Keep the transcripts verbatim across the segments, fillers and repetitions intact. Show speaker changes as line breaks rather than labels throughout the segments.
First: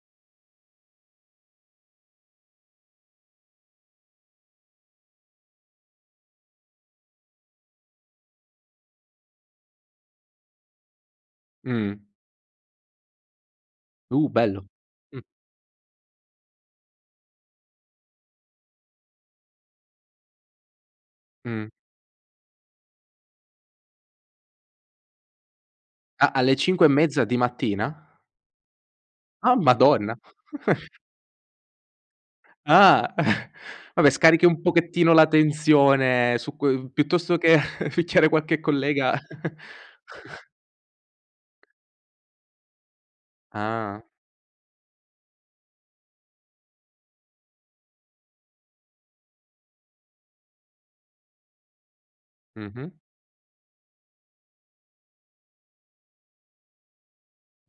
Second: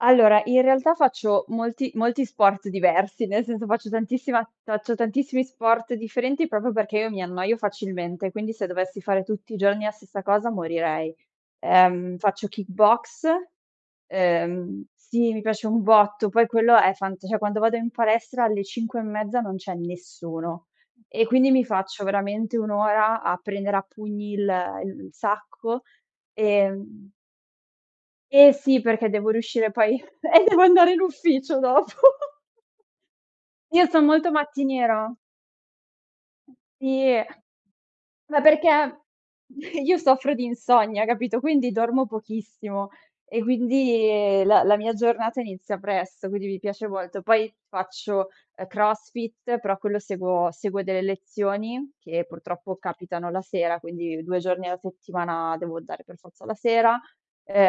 Allora, in realtà faccio molti molti sport diversi, nel senso faccio tantissima ta faccio tantissimi sport differenti, propo perché io mi annoio facilmente, quindi se dovessi fare tutti i giorni la stessa cosa morirei.
Mh-mh.
Ehm, faccio kick boxe,
Uh, bello.
ehm,
Mh.
sì, mi piace un botto, poi quello è fant ceh quando vado in palestra alle cinque e mezza non c'è nessuno. E quindi mi
Mh-mh.
faccio veramente un ora a prendere a pugni il il il sacco.
A alle cinque e
Ehm
mezza di mattina?
E sì, perché devo
Oh
riuscire poi
madonna.
eh devo andare in ufficio dopo.
Ah.
Io son
Vabbè
molto
scarichi un
mattiniera.
pochettino la tensione su cui
Sì, eh.
piuttosto che picchiare
Ma
qualche
perché
collega.
io soffro di insonnia, capito quindi dormo pochissimo e
Ah.
quindi, ehm, la la mia giornata inizia presto, quindi mi piace molto. Poi faccio, ehm, crossfit, però quello seguo seguo delle lezioni che purtroppo
Mh-mh.
capitano la sera, quindi due giorni alla settimana devo andare per forza la sera.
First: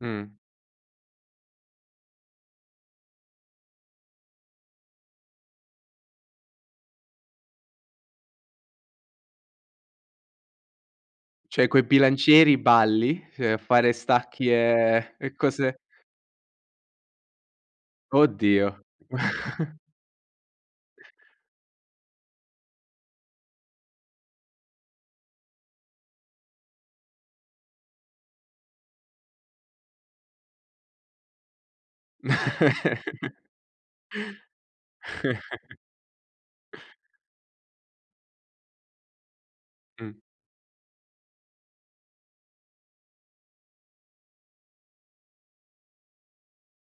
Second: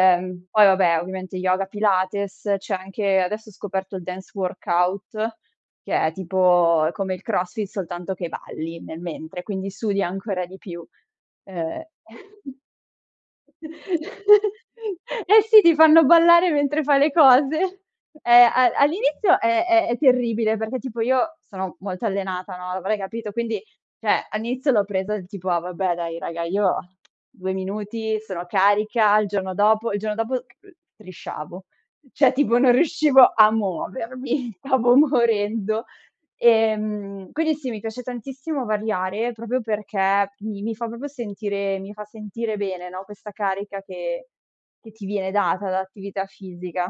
Mh.
poi vabbè, ovviamente yoga, pilates, c'è anche adesso ho scoperto il Dance workout, che è tipo è come il crossfit, soltanto che balli nel mentre, quindi sudi ancora di più.
ceh
Ehm
coi bilancieri balli, fe fare stacchi e e
Eh sì, ti
cose
fanno ballare mentre fai le cose. Ehm, a
Oddio.
all'inizio è è è terribile, perché tipo io sono molto allenata, no, avrai capito, quindi ceh, all'inizio l'ho presa tipo: "Ah vabbè dai raga, io due minuti sono carica, il giorno dopo" il giorno dopo, uhm, strisciavo. ceh, tipo non riuscivo a muovermi, stavo morendo. Ehm, quindi sì, mi piace tantissimo variare, propio
Mh.
perché mi mi fa propo sentire mi fa sentire bene, no, questa carica che che ti viene data da attività fisica.